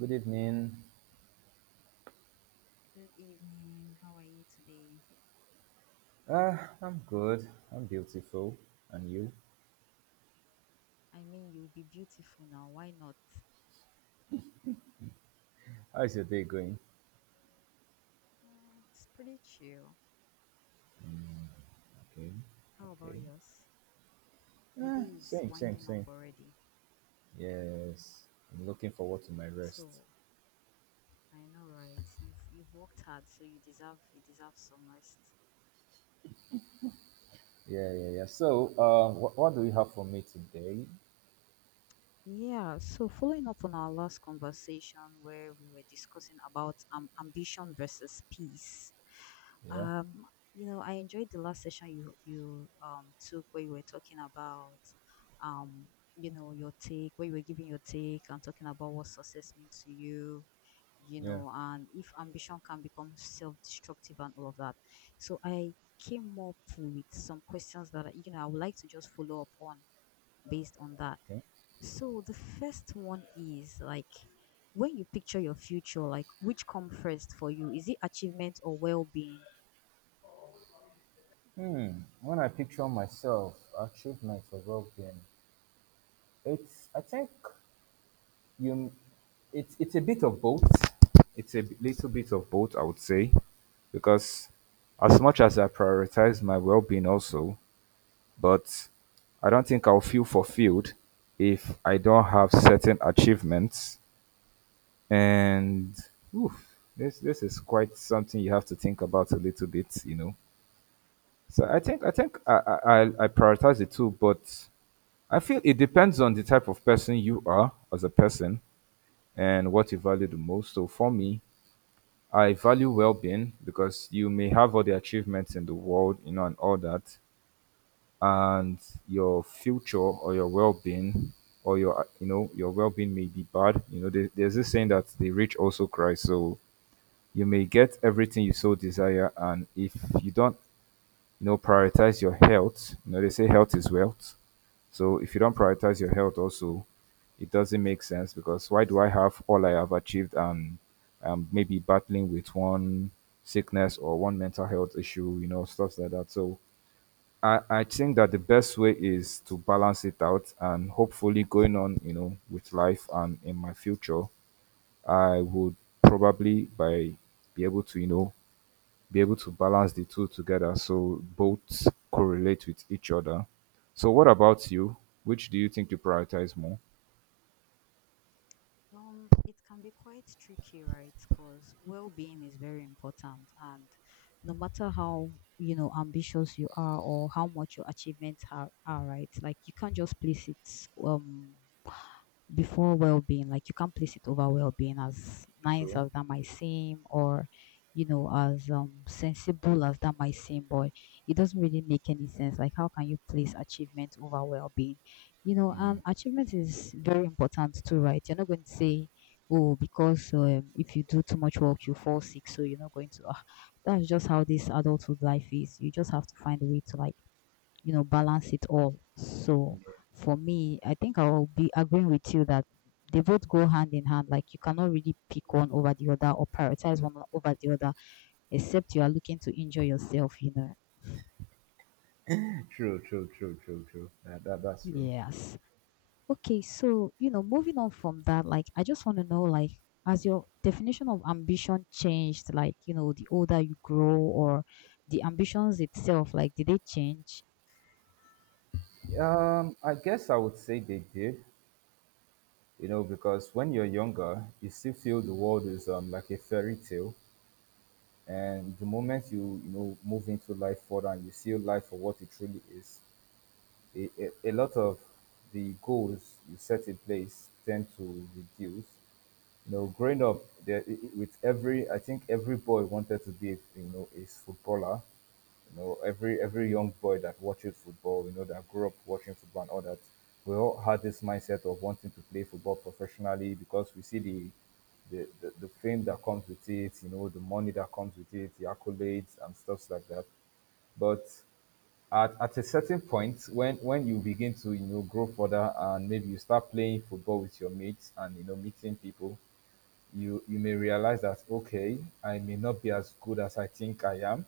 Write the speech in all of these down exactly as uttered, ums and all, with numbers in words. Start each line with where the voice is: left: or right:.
right: Good evening.
left: Good evening. How are you today?
right: Uh, I'm good. I'm beautiful. And you?
left: I mean, you'll be beautiful now. Why not?
right: How is your day going?
left: Mm, it's pretty chill.
right: Okay.
left: How about
right: Okay.
left: yours? The
right: Uh,
left: day is
right: same, same,
left: winding up
right: same.
left: already.
right: Yes. I'm looking forward to my rest.
left: So I know, right? You've you've worked hard, so you deserve you deserve some rest.
right: Yeah, yeah, yeah. So, uh, wh- what do you have for me today?
left: Yeah, so following up on our last conversation where we were discussing about um, ambition versus peace,
right: Yeah.
left: um, you know, I enjoyed the last session you you um took where you were talking about um, you know, your take, where you were giving your take and talking about what success means to you, you
right: Yeah.
left: know, and if ambition can become self-destructive and all of that. So I came up with some questions that, I- you know, I would like to just follow up on based on that.
right: Okay.
left: So the first one is like when you picture your future, like which come first for you? Is it achievement or well being?
right: Hmm. When I picture myself, achievement for well-being, it's. I think You, it's it's a bit of both. It's a b- little bit of both, I would say, because as much as I prioritize my well-being also, but I don't think I'll feel fulfilled if I don't have certain achievements. And oof, this this is quite something you have to think about a little bit, you know. So I think I think I I, I I prioritize it too, but I feel it depends on the type of person you are as a person and what you value the most. So for me, I value well-being because you may have all the achievements in the world, you know, and all that, and your future or your well-being or your, uh, you know, your well-being may be bad. You know, there, there's this saying that the rich also cry. So you may get everything you so desire, and if you don't you know, prioritize your health. You know, they say health is wealth. So if you don't prioritize your health also, it doesn't make sense because why do I have all I have achieved and um maybe battling with one sickness or one mental health issue, you know, stuff like that. So I, I think that the best way is to balance it out and hopefully going on, you know, with life and in my future, I would probably by be able to, you know, be able to balance the two together so both correlate with each other. So, what about you? Which do you think you prioritize more?
left: Um, it can be quite tricky, right? Because well-being is very important, and no matter how you know ambitious you are or how much your achievements are, are right, like you can't just place it um before well-being, like you can't place it over well-being as nice
right: True.
left: as that might seem, or you know, as um sensible as that might seem. But it doesn't really make any sense. Like how can you place achievement over well-being? You know, um achievement is very important too, right? You're not going to say, oh, because um, if you do too much work you fall sick, so you're not going to ah, that's just how this adulthood life is. You just have to find a way to, like, you know, balance it all. So for me, I think I'll be agreeing with you that they both go hand in hand. Like you cannot really pick one over the other or prioritize one over the other, except you are looking to enjoy yourself, you know.
right: True, true, true, true, true. That, that, that's true.
left: Yes. Okay, so you know, moving on from that, like I just want to know, like, has your definition of ambition changed? Like, you know, the older you grow, or the ambitions itself, like, did they change?
right: Um, I guess I would say they did, you know, because when you're younger, you still feel the world is um like a fairy tale, and the moment you you know move into life further and you see life for what it truly is, a, a, a lot of the goals you set in place tend to reduce, you know, growing up there i- i- with every, I think every boy wanted to be, you know, a footballer. You know, every every young boy that watches football, you know, that grew up watching football and all that, we all had this mindset of wanting to play football professionally because we see the the, the, the fame that comes with it, you know, the money that comes with it, the accolades and stuff like that. But at, at a certain point when when you begin to you know grow further and maybe you start playing football with your mates and you know meeting people you you may realize that okay I may not be as good as I think I am,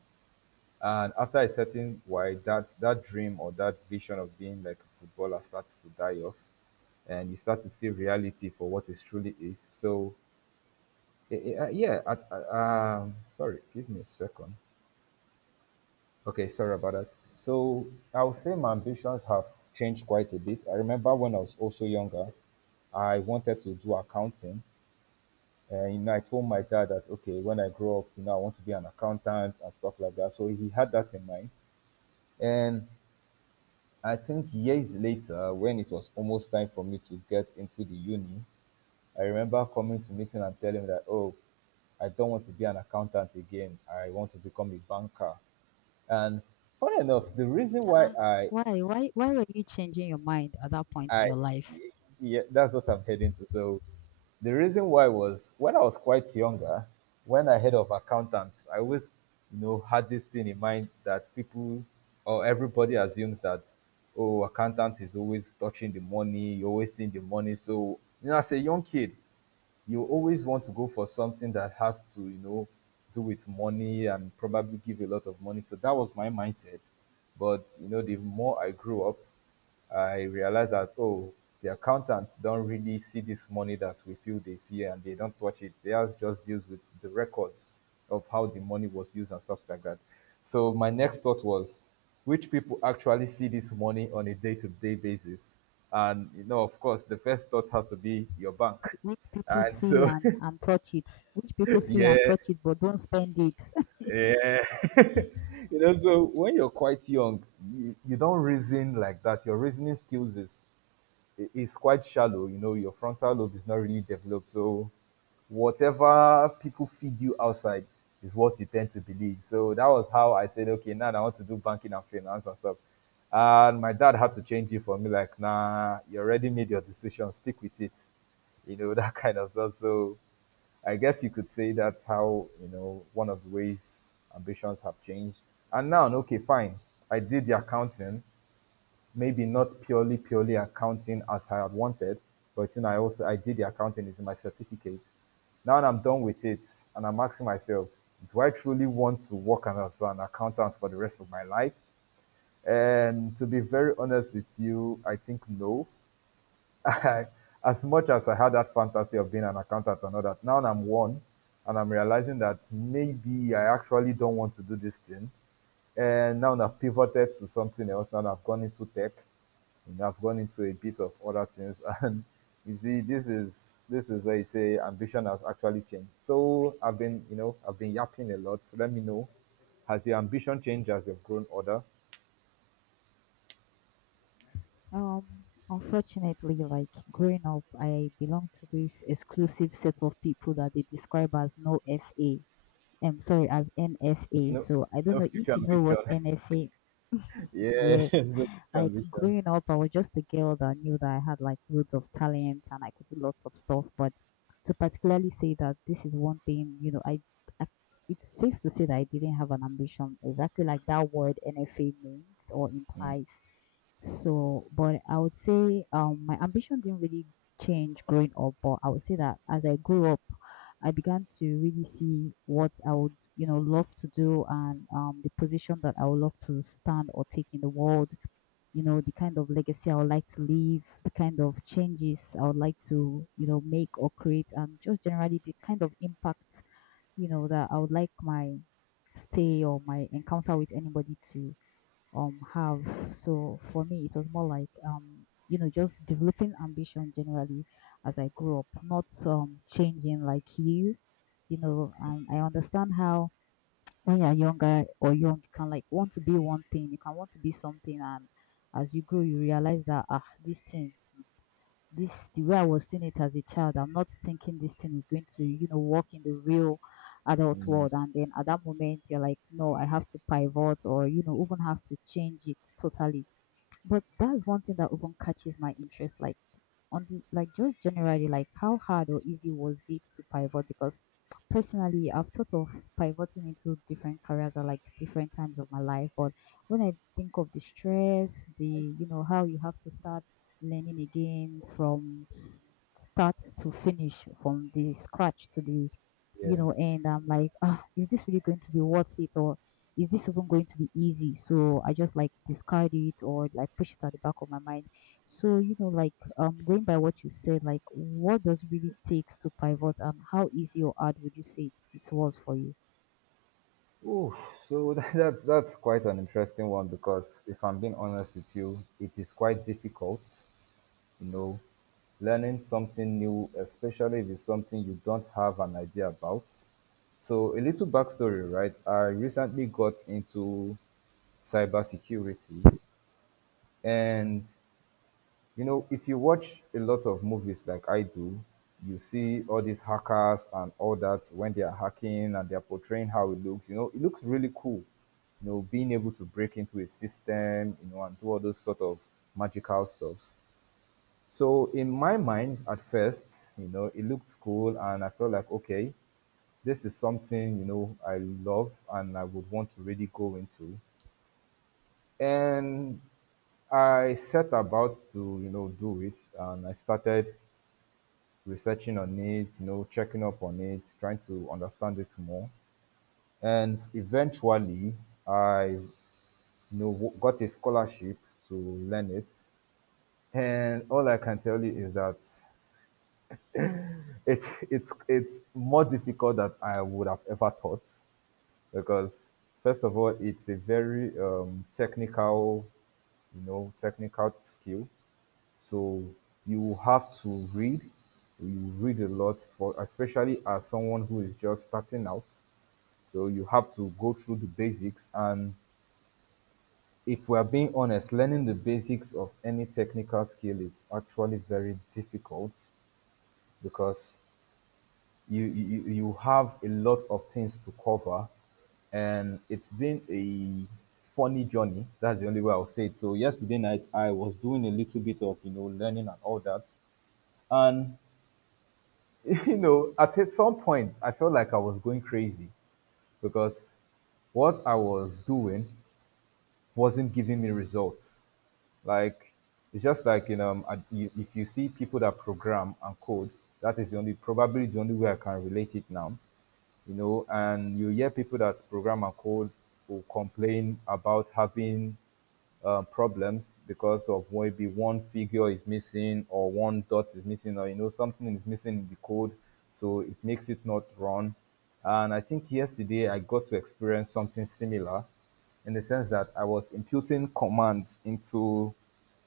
right: and after a certain while that that dream or that vision of being like a footballer starts to die off, and you start to see reality for what it truly is. So eh, eh, uh, yeah at, uh, um sorry, give me a second. Okay, sorry about that. So I would say my ambitions have changed quite a bit. I remember when I was also younger, I wanted to do accounting. And you know, I told my dad that okay, when I grow up, you know, I want to be an accountant and stuff like that. So he had that in mind, and I think years later, when it was almost time for me to get into the uni, I remember coming to meeting and telling him that oh, I don't want to be an accountant again. I want to become a banker. And funny enough, the reason why
left: Uh-uh.
right: I
left: Why, why, why were you changing your mind at that point
right: I
left: in your life?
right: yeah, that's what I'm heading to. So the reason why was when I was quite younger, when I heard of accountants, I always you know had this thing in mind that people or everybody assumes that oh, accountant is always touching the money, you always seeing the money. So you know, as a young kid, you always want to go for something that has to you know do with money and probably give a lot of money. So that was my mindset. But you know, the more I grew up, I realized that, oh, the accountants don't really see this money that we feel they see and they don't touch it. Theirs just deals with the records of how the money was used and stuff like that. So my next thought was, which people actually see this money on a day-to-day basis? And you know, of course, the first thought has to be your bank.
left: Which people
right: And
left: see
right: so,
left: and and touch it. Which people see
right: yeah,
left: and touch it but don't spend it.
right: yeah. You know, so when you're quite young, you, you don't reason like that. Your reasoning skills is it's quite shallow. You know, your frontal lobe is not really developed. So whatever people feed you outside is what you tend to believe. So that was how I said, okay, now I want to do banking and finance and stuff. And my dad had to change it for me, like, nah, you already made your decision, stick with it. You know, that kind of stuff. So I guess you could say that's how, you know, one of the ways ambitions have changed. And now, okay, fine. I did the accounting, maybe not purely purely accounting as I had wanted, but you know, I also I did the accounting. It's in my certificate. Now that I'm done with it, and I'm asking myself, do I truly want to work as an accountant for the rest of my life? And to be very honest with you, I think no. I, as much as I had that fantasy of being an accountant and all that, now I'm one and I'm realizing that maybe I actually don't want to do this thing. And now I've pivoted to something else. Now I've gone into tech and I've gone into a bit of other things. And you see, this is this is where you say ambition has actually changed. So I've been, you know, I've been yapping a lot. So let me know, has your ambition changed as you've grown older?
left: Um, Unfortunately, like growing up, I belong to this exclusive set of people that they describe as no F A. I'm sorry, as N F A.
right: No,
left: So I don't
right: no
left: know
right: future
left: if you know
right: ambition.
left: what N F A.
right: Yeah,
left: Yes,
right: no future
left: like
right: ambition.
left: growing up, I was just a girl that knew that I had like loads of talent and I could do lots of stuff. But to particularly say that this is one thing, you know, I, I it's safe to say that I didn't have an ambition, exactly like that word N F A means or implies. So, but I would say um my ambition didn't really change growing up, but I would say that as I grew up, I began to really see what I would, you know, love to do, and um, the position that I would love to stand or take in the world, you know, the kind of legacy I would like to leave, the kind of changes I would like to, you know, make or create, and just generally the kind of impact, you know, that I would like my stay or my encounter with anybody to um have. So for me it was more like, um you know, just developing ambition generally as I grew up, not um changing. Like you you know, um, I understand how when you're younger or young, you can like want to be one thing, you can want to be something, and as you grow, you realize that, ah, this thing, this the way I was seeing it as a child, I'm not thinking this thing is going to, you know, work in the real adult
right: Mm.
left: world. And then at that moment, you're like, no, I have to pivot, or you know, even have to change it totally. But that's one thing that even catches my interest, like on the, like just generally like how hard or easy was it to pivot. Because personally I've thought of pivoting into different careers at like different times of my life. But when I think of the stress, the you know, how you have to start learning again from s- start to finish, from the scratch to the you
right: Yeah.
left: know, and I'm like, ah, is this really going to be worth it, or is this even going to be easy? So I just like discard it or like push it at the back of my mind. So, you know, like um going by what you said, like what does really takes to pivot, and how easy or hard would you say it, it was for you?
right: Oof. So that, that's that's quite an interesting one because if I'm being honest with you, it is quite difficult, you know, learning something new, especially if it's something you don't have an idea about. So a little backstory, right? I recently got into cybersecurity and you know, if you watch a lot of movies like I do, you see all these hackers and all that when they are hacking and they are portraying how it looks. You know, it looks really cool. You know, being able to break into a system, you know, and do all those sort of magical stuff. So in my mind, at first, you know, it looked cool, and I felt like, okay, this is something you know I love and I would want to really go into. And I set about to you know do it, and I started researching on it, you know, checking up on it, trying to understand it more. And eventually, I you know w- got a scholarship to learn it. And all I can tell you is that it's it's it's more difficult than I would have ever thought because first of all, it's a very um, technical, you know, technical skill. So you have to read. You read a lot for, especially as someone who is just starting out. So you have to go through the basics. And if we are being honest, learning the basics of any technical skill is actually very difficult because you you, you have a lot of things to cover, and it's been a funny journey. That's the only way I'll say it. So yesterday night I was doing a little bit of you know learning and all that, and you know, at some point, I felt like I was going crazy because what I was doing wasn't giving me results. Like, it's just like, you know, I- you- if you see people that program and code, that is the only, probably the only way I can relate it now, you know, and you hear people that program and code will complain about having uh, problems because of maybe one figure is missing or one dot is missing or you know something is missing in the code, so it makes it not run. And I think yesterday I got to experience something similar in the sense that I was imputing commands into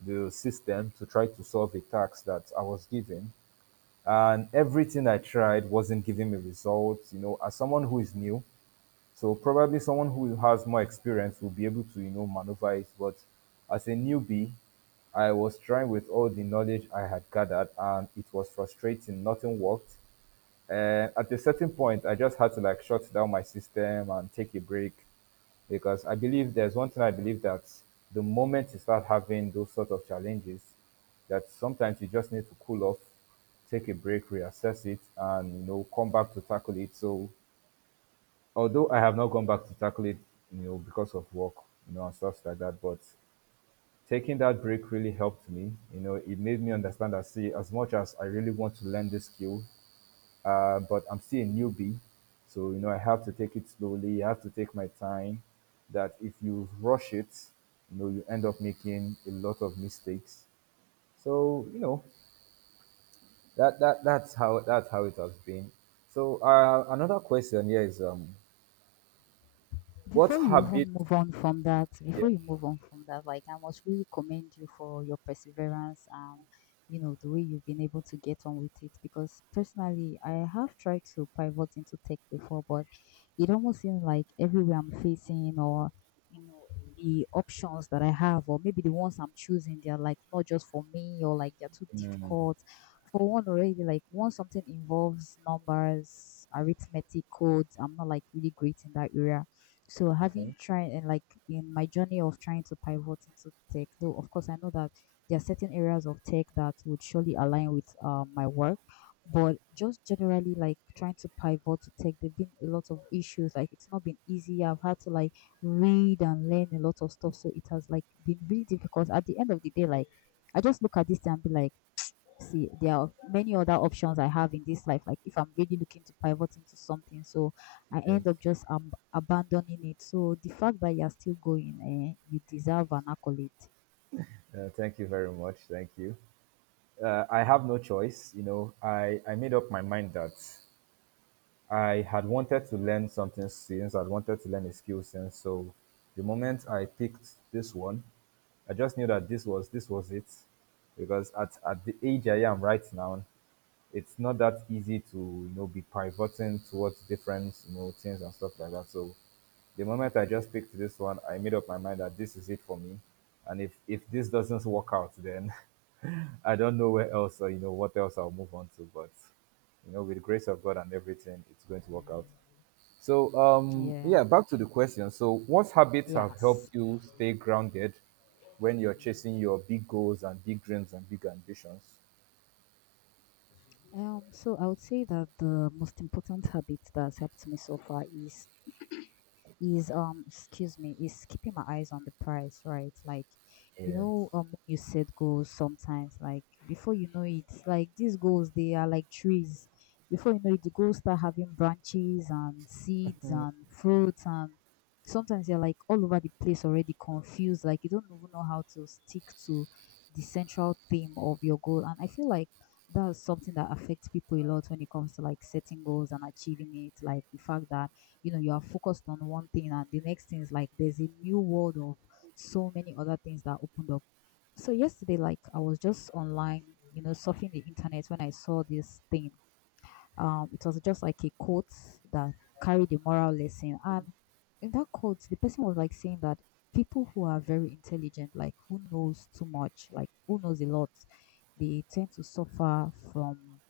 right: the system to try to solve a task that I was given, and everything I tried wasn't giving me results. You know, as someone who is new, so probably someone who has more experience will be able to, you know, maneuver it. But as a newbie, I was trying with all the knowledge I had gathered, and it was frustrating. Nothing worked. And at a certain point, I just had to like shut down my system and take a break because I believe there's one thing I believe that the moment you start having those sort of challenges, that sometimes you just need to cool off, take a break, reassess it, and you know come back to tackle it. So although I have not gone back to tackle it, you know, because of work, you know, and stuff like that. But taking that break really helped me. You know, it made me understand that see, as much as I really want to learn this skill, uh, but I'm still a newbie, so you know, I have to take it slowly. I have to take my time. That if you rush it, you know, you end up making a lot of mistakes. So you know, that that that's how that's how it has been. So uh, another question here is um, what
left: Before you
right: habit?
left: even move on from that,
right: Yeah.
left: before you move on from that, like I must really commend you for your perseverance and you know the way you've been able to get on with it. Because personally, I have tried to pivot into tech before, but it almost seems like everywhere I'm facing, or you know, the options that I have, or maybe the ones I'm choosing, they're like not just for me, or like they're too
right: Mm,
left: difficult. For one already, like once something involves numbers, arithmetic codes, I'm not like really great in that area. So having
right: okay.
left: tried, and like in my journey of trying to pivot into tech, though of course I know that there are certain areas of tech that would surely align with uh, my work, but just generally like trying to pivot to tech, there've been a lot of issues. Like it's not been easy. I've had to like read and learn a lot of stuff, so it has like been really difficult. At the end of the day, like I just look at this thing and be like, see, there are many other options I have in this life. Like if I'm really looking to pivot into something, so I
right: Yes.
left: end up just um, abandoning it. So the fact that you're still going, eh, you deserve an accolade.
right: Uh, thank you very much. Thank you. Uh, I have no choice. You know, I, I made up my mind that I had wanted to learn something since I'd wanted to learn a skill since. So the moment I picked this one, I just knew that this was this was it, because at at the age I am right now, it's not that easy to you know be pivoting towards different you know things and stuff like that. So the moment I just picked this one, I made up my mind that this is it for me, and if if this doesn't work out, then I don't know where else uh, you know what else I'll move on to, but you know with the grace of God and everything, it's going to work out. So, um,
left: Yeah.
right: yeah, back to the question. So, what habits have helped
left: Yes.
right: you stay grounded when you're chasing your big goals and big dreams and big ambitions?
left: Um, so I would say that the most important habit that's helped me so far is is um excuse me, is keeping my eyes on the price, right? Like you
right: Yeah.
left: know, um when you set goals sometimes, like before you know it, like these goals, they are like trees. Before you know it, the goals start having branches and seeds and fruits, and sometimes you're like all over the place already, confused, like you don't even know how to stick to the central theme of your goal. And I feel like that's something that affects people a lot when it comes to like setting goals and achieving it. Like the fact that you know, you are focused on one thing, and the next thing is like there's a new world of so many other things that opened up. So yesterday, like I was just online, you know, surfing the internet when I saw this thing. Um it was just like a quote that carried a moral lesson, and in that quote the person was like saying that people who are very intelligent, like who knows too much, like who knows a lot, they tend to suffer from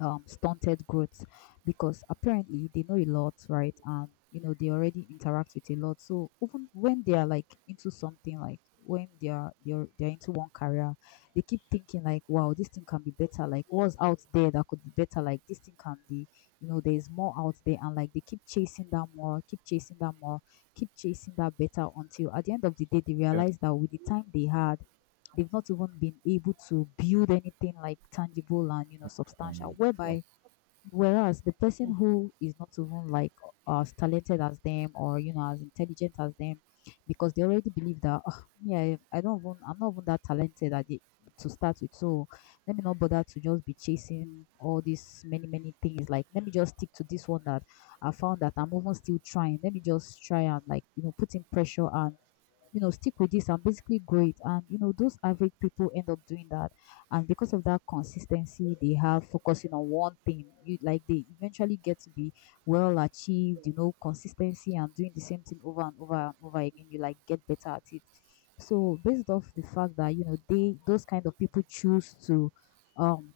left: um, stunted growth, because apparently they know a lot, right? And you know they already interact with a lot. So even when they are like into something, like when they are they're they're into one career, they keep thinking like, wow, this thing can be better. Like what's out there that could be better? Like this thing can be, you know, there is more out there, and like they keep chasing that more, keep chasing that more, keep chasing that better until at the end of the day they
right: Yeah,
left: realize that with the time they had they've not even been able to build anything like tangible and you know substantial
right: mm, sure.
left: whereby whereas the person who is not even like as talented as them or you know as intelligent as them because they already believe that oh, yeah I, don't even I'm not even that talented at it to start with. So let me not bother to just be chasing all these many many things. Like let me just stick to this one that I found that I'm even still trying. Let me just try and like you know putting pressure and you know stick with this and basically grow it, and you know those average people end up doing that. And because of that consistency they have focusing on one thing, you like they eventually get to be well achieved, you know consistency and doing the same thing over and over and over again, you like get better at it. So based off the fact that you know they those kind of people choose to um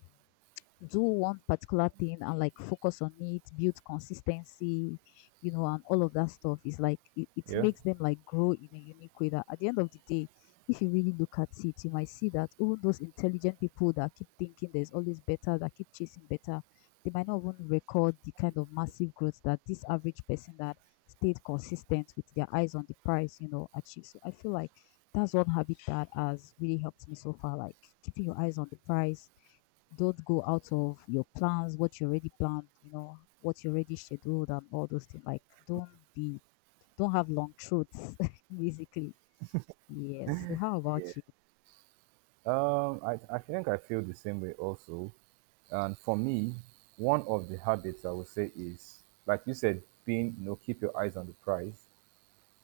left: do one particular thing and like focus on it, build consistency, you know, and all of that stuff is like it, it
right: Yeah.
left: makes them like grow in a unique way that at the end of the day, if you really look at it, you might see that even those intelligent people that keep thinking there's always better, that keep chasing better, they might not even record the kind of massive growth that this average person that stayed consistent with their eyes on the prize, you know, achieved. So I feel like that's one habit that has really helped me so far, like keeping your eyes on the prize, don't go out of your plans, what you already planned, you know, what you already scheduled and all those things. Like don't be, don't have long truths basically. Yes. So how about
right: Yeah.
left: you?
right: Um, I, I think I feel the same way also. And for me, one of the habits I would say is, like you said, being, you know, keep your eyes on the prize.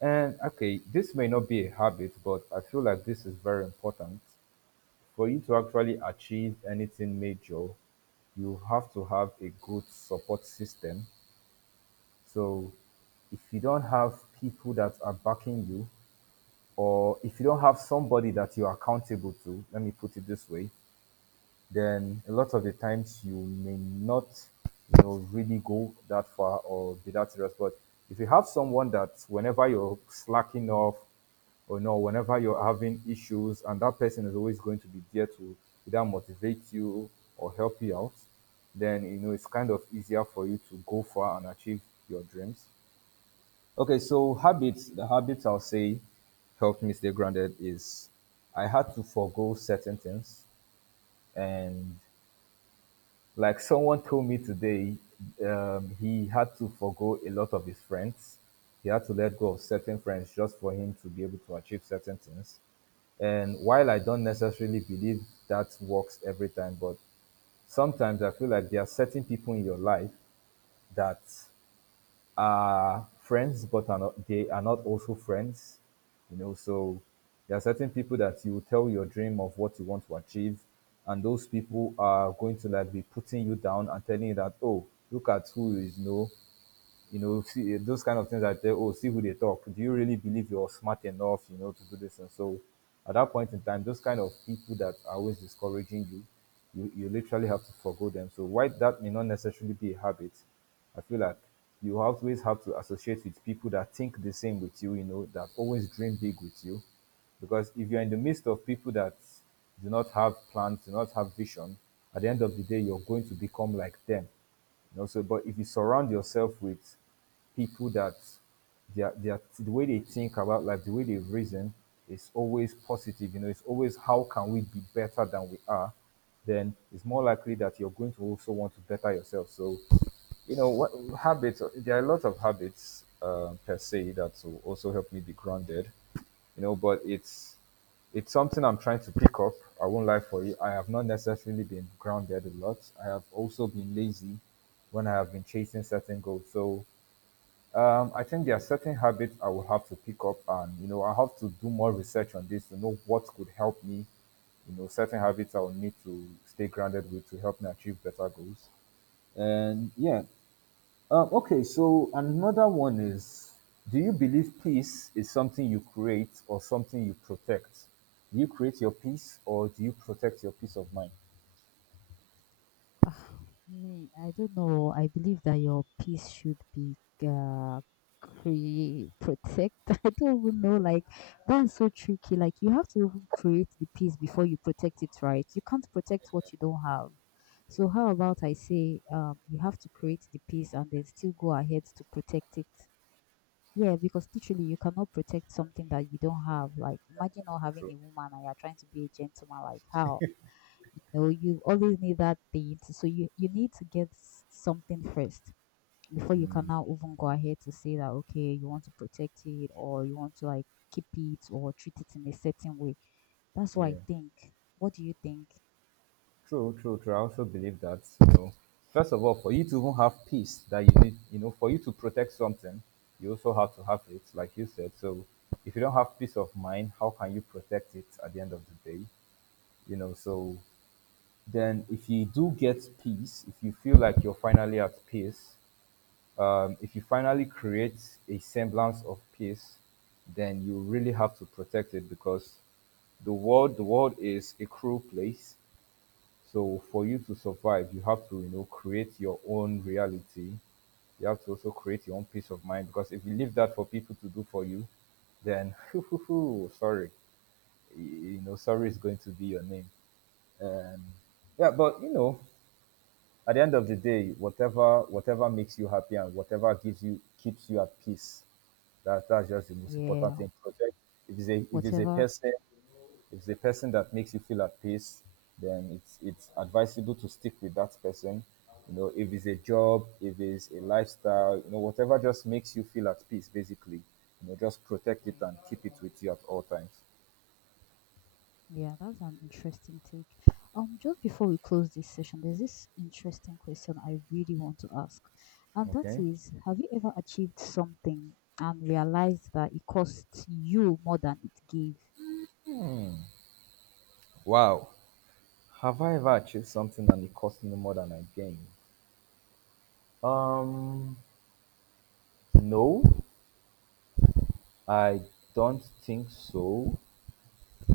right: And okay, this may not be a habit, but I feel like this is very important for you to actually achieve anything major. You have to have a good support system. So if you don't have people that are backing you, or if you don't have somebody that you're accountable to, let me put it this way, then a lot of the times you may not you know really go that far or be that serious, but if you have someone that whenever you're slacking off or no whenever you're having issues and that person is always going to be there to either motivate you or help you out, then you know it's kind of easier for you to go far and achieve your dreams. Okay, so habits, the habits I'll say helped me stay grounded is I had to forego certain things. And like someone told me today, um, he had to forgo a lot of his friends. He had to let go of certain friends just for him to be able to achieve certain things. And while I don't necessarily believe that works every time, but sometimes I feel like there are certain people in your life that are friends, but are not, they are not also friends. You know, so there are certain people that you tell your dream of what you want to achieve, and those people are going to like be putting you down and telling you that, oh, look at who is no you know, see, eh, those kind of things that say, oh, see who they talk. Do you really believe you're smart enough, you know, to do this? And so at that point in time, those kind of people that are always discouraging you, you, you literally have to forego them. So why that may not necessarily be a habit, I feel like you always have to associate with people that think the same with you, you know, that always dream big with you. Because if you're in the midst of people that do not have plans, do not have vision, at the end of the day, you're going to become like them, you know. So but if you surround yourself with people that their their the way they think about life, the way they reason is always positive. You know, it's always how can we be better than we are. Then it's more likely that you're going to also want to better yourself. So, you know, what habits? There are a lot of habits uh, per se that will also help me be grounded. You know, but it's it's something I'm trying to pick up. I won't lie for you. I have not necessarily been grounded a lot. I have also been lazy when I have been chasing certain goals. So um, I think there are certain habits I will have to pick up, and you know, I have to do more research on this to know what could help me. You know, certain habits I will need to stay grounded with to help me achieve better goals. And yeah, um, okay, so another one is, do you believe peace is something you create or something you protect? Do you create your peace or do you protect your peace of mind?
left: Ah, me, I don't know. I believe that your peace should be uh, create, protect. I don't even know. Like that's so tricky. Like you have to even create the peace before you protect it, right? You can't protect what you don't have. So how about I say, um, you have to create the peace and then still go ahead to protect it. Yeah, because literally you cannot protect something that you don't have. Like imagine not having
right: True.
left: a woman and you're trying to be a gentleman. Like how? You know, you always need that date. So you, you need to get s- something first before you can now even go ahead to say that, okay, you want to protect it or you want to like keep it or treat it in a certain way. That's what I
right: Yeah,
left: think. What do you think?
right: true, true, true. I also believe that. You know, first of all, for you to even have peace that you need, you know, for you to protect something, you also have to have it, like you said. So, if you don't have peace of mind, how can you protect it at the end of the day? You know, so then if you do get peace, if you feel like you're finally at peace, um, if you finally create a semblance of peace, then you really have to protect it because the world the world is a cruel place. So for you to survive, you have to you know create your own reality. You have to also create your own peace of mind because if you leave that for people to do for you, then sorry, you know, sorry is going to be your name. Um, yeah, but you know, at the end of the day, whatever whatever makes you happy and whatever gives you keeps you at peace. That that's just the most important
left: Yeah,
right: thing. Project, if it's a if it's a
left: whatever.
right: person if it's a person that makes you feel at peace, then it's it's advisable to stick with that person. You know, if it's a job, if it's a lifestyle, you know, whatever just makes you feel at peace, basically. You know, just protect it and keep it with you at all times.
left: Yeah, that's an interesting take. Um, just before we close this session, there's this interesting question I really want to ask, and that
right: Okay.
left: is, have you ever achieved something and realized that it cost you more than it gave?
right: Wow. Have I ever achieved something and it cost me more than I gained? Um, No, I don't think so.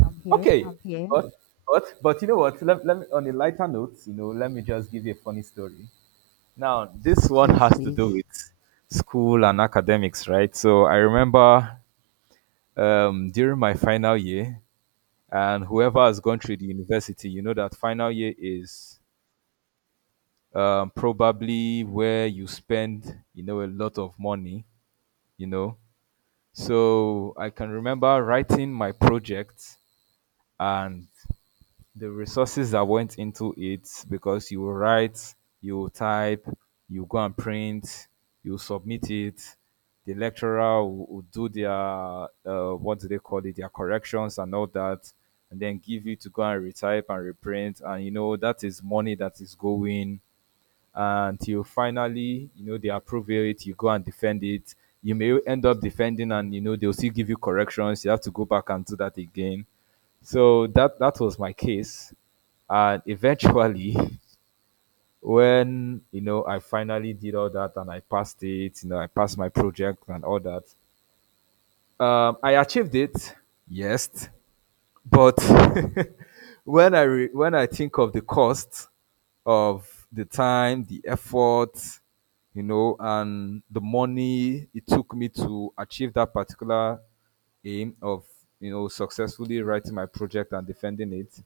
left: I'm here.
right: Okay,
left: I'm here.
right: but but but you know what? Let, let me on a lighter note, you know, let me just give you a funny story. Now, this one
left: Yes,
right: has to do
left: please.
right: with school and academics, right? So I remember um, during my final year, and whoever has gone through the university, you know that final year is um, probably where you spend, you know, a lot of money, you know. So I can remember writing my project and the resources that went into it because you will write, you will type, you go and print, you submit it. The lecturer will, will do their uh, what do they call it, their corrections and all that, and then give you to go and retype and reprint. And you know that is money that is going until finally, you know, they approve it, you go and defend it. You may end up defending and you know they'll still give you corrections. You have to go back and do that again. So that that was my case. And eventually when you know I finally did all that and I passed it, you know, I passed my project and all that. Um I achieved it. Yes. But when I re- when I think of the cost of the time, the effort, you know, and the money it took me to achieve that particular aim of you know successfully writing my project and defending it,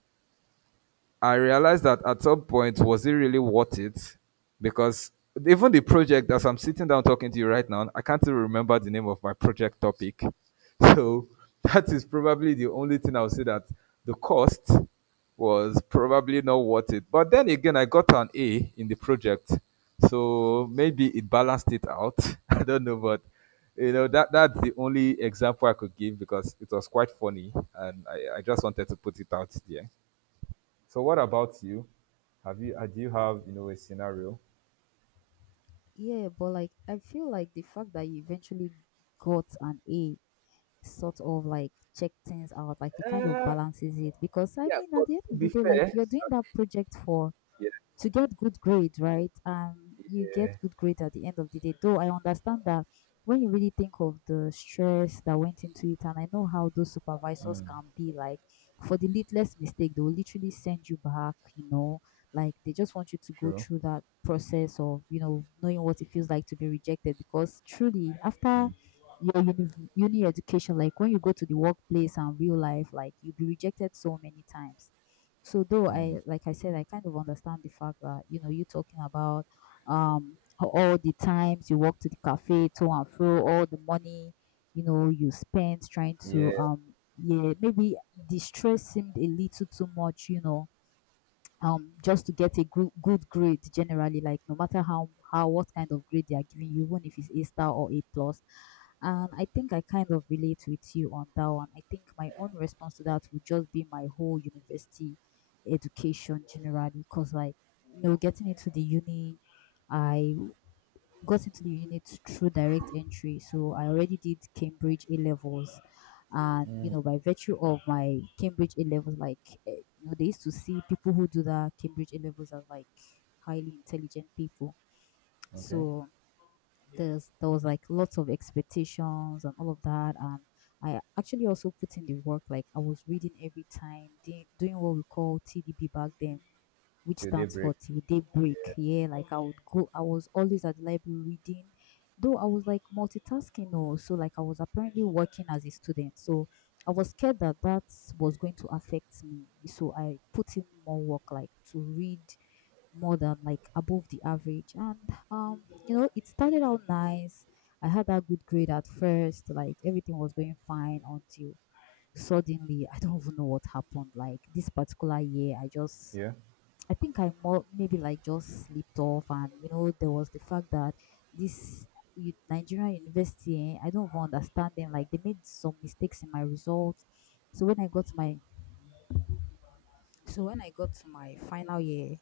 right: I realized that at some point, was it really worth it? Because even the project, as I'm sitting down talking to you right now, I can't even remember the name of my project topic. So that is probably the only thing I would say that the cost was probably not worth it. But then again, I got an A in the project, so maybe it balanced it out. I don't know, but you know that that's the only example I could give because it was quite funny, and I, I just wanted to put it out there. So what about you? Have you uh, do you have you know a scenario?
left: Yeah, but like I feel like the fact that you eventually got an A sort of like check things out, like it kind of
right: Uh,
left: balances it because I
right: yeah,
left: mean
right: but
left: at the end
right: to
left: of
right: be
left: the day, like
right: fair,
left: you're doing that project for
right: yeah,
left: to get good grade, right? Um, you get good grade at the end of the day. Though I understand that when you really think of the stress that went into it, and I know how those supervisors
right: mm,
left: can be like, for the littlest mistake, they will literally send you back, you know, like they just want you to go
right: true,
left: through that process of, you know, knowing what it feels like to be rejected because truly, after your uni, uni education, like when you go to the workplace and real life, like you'll be rejected so many times. So though
right: mm,
left: I, like I said, I kind of understand the fact that you know you talking about um ho- all the times you walk to the cafe to and fro, all the money you know you spent trying
right: yeah,
left: to um yeah, maybe the stress seemed a little too much, you know um just to get a good good grade generally, like no matter how how what kind of grade they are giving you, even if it's a star or a plus. And I think I kind of relate with you on that one. I think my own response to that would just be my whole university education generally, because like you know getting into the uni, I got into the unit through direct entry. So I already did Cambridge A levels, and you know, by virtue of my Cambridge A levels, like eh, you know, they used to see people who do that Cambridge A levels as like highly intelligent people.
right: okay,
left: So yeah. There's there was like lots of expectations and all of that, and I actually also put in the work. Like I was reading every time, doing, doing what we call T D B back then, which
right: till
left: stands for
right: daybreak,
left: till daybreak. Yeah, like I would go, I was always at the library reading, though I was like multitasking. Oh, so like I was apparently working as a student. So I was scared that that was going to affect me. So I put in more work, like to read more than like above the average. And um, you know, it started out nice. I had that good grade at first, like everything was going fine until suddenly I don't even know what happened. Like this particular year, I just,
right: yeah.
left: I think I more maybe like just slipped off, and you know there was the fact that this u- Nigerian university, eh, I don't even understand them. Like they made some mistakes in my results. So when I got my, so when I got to my final year,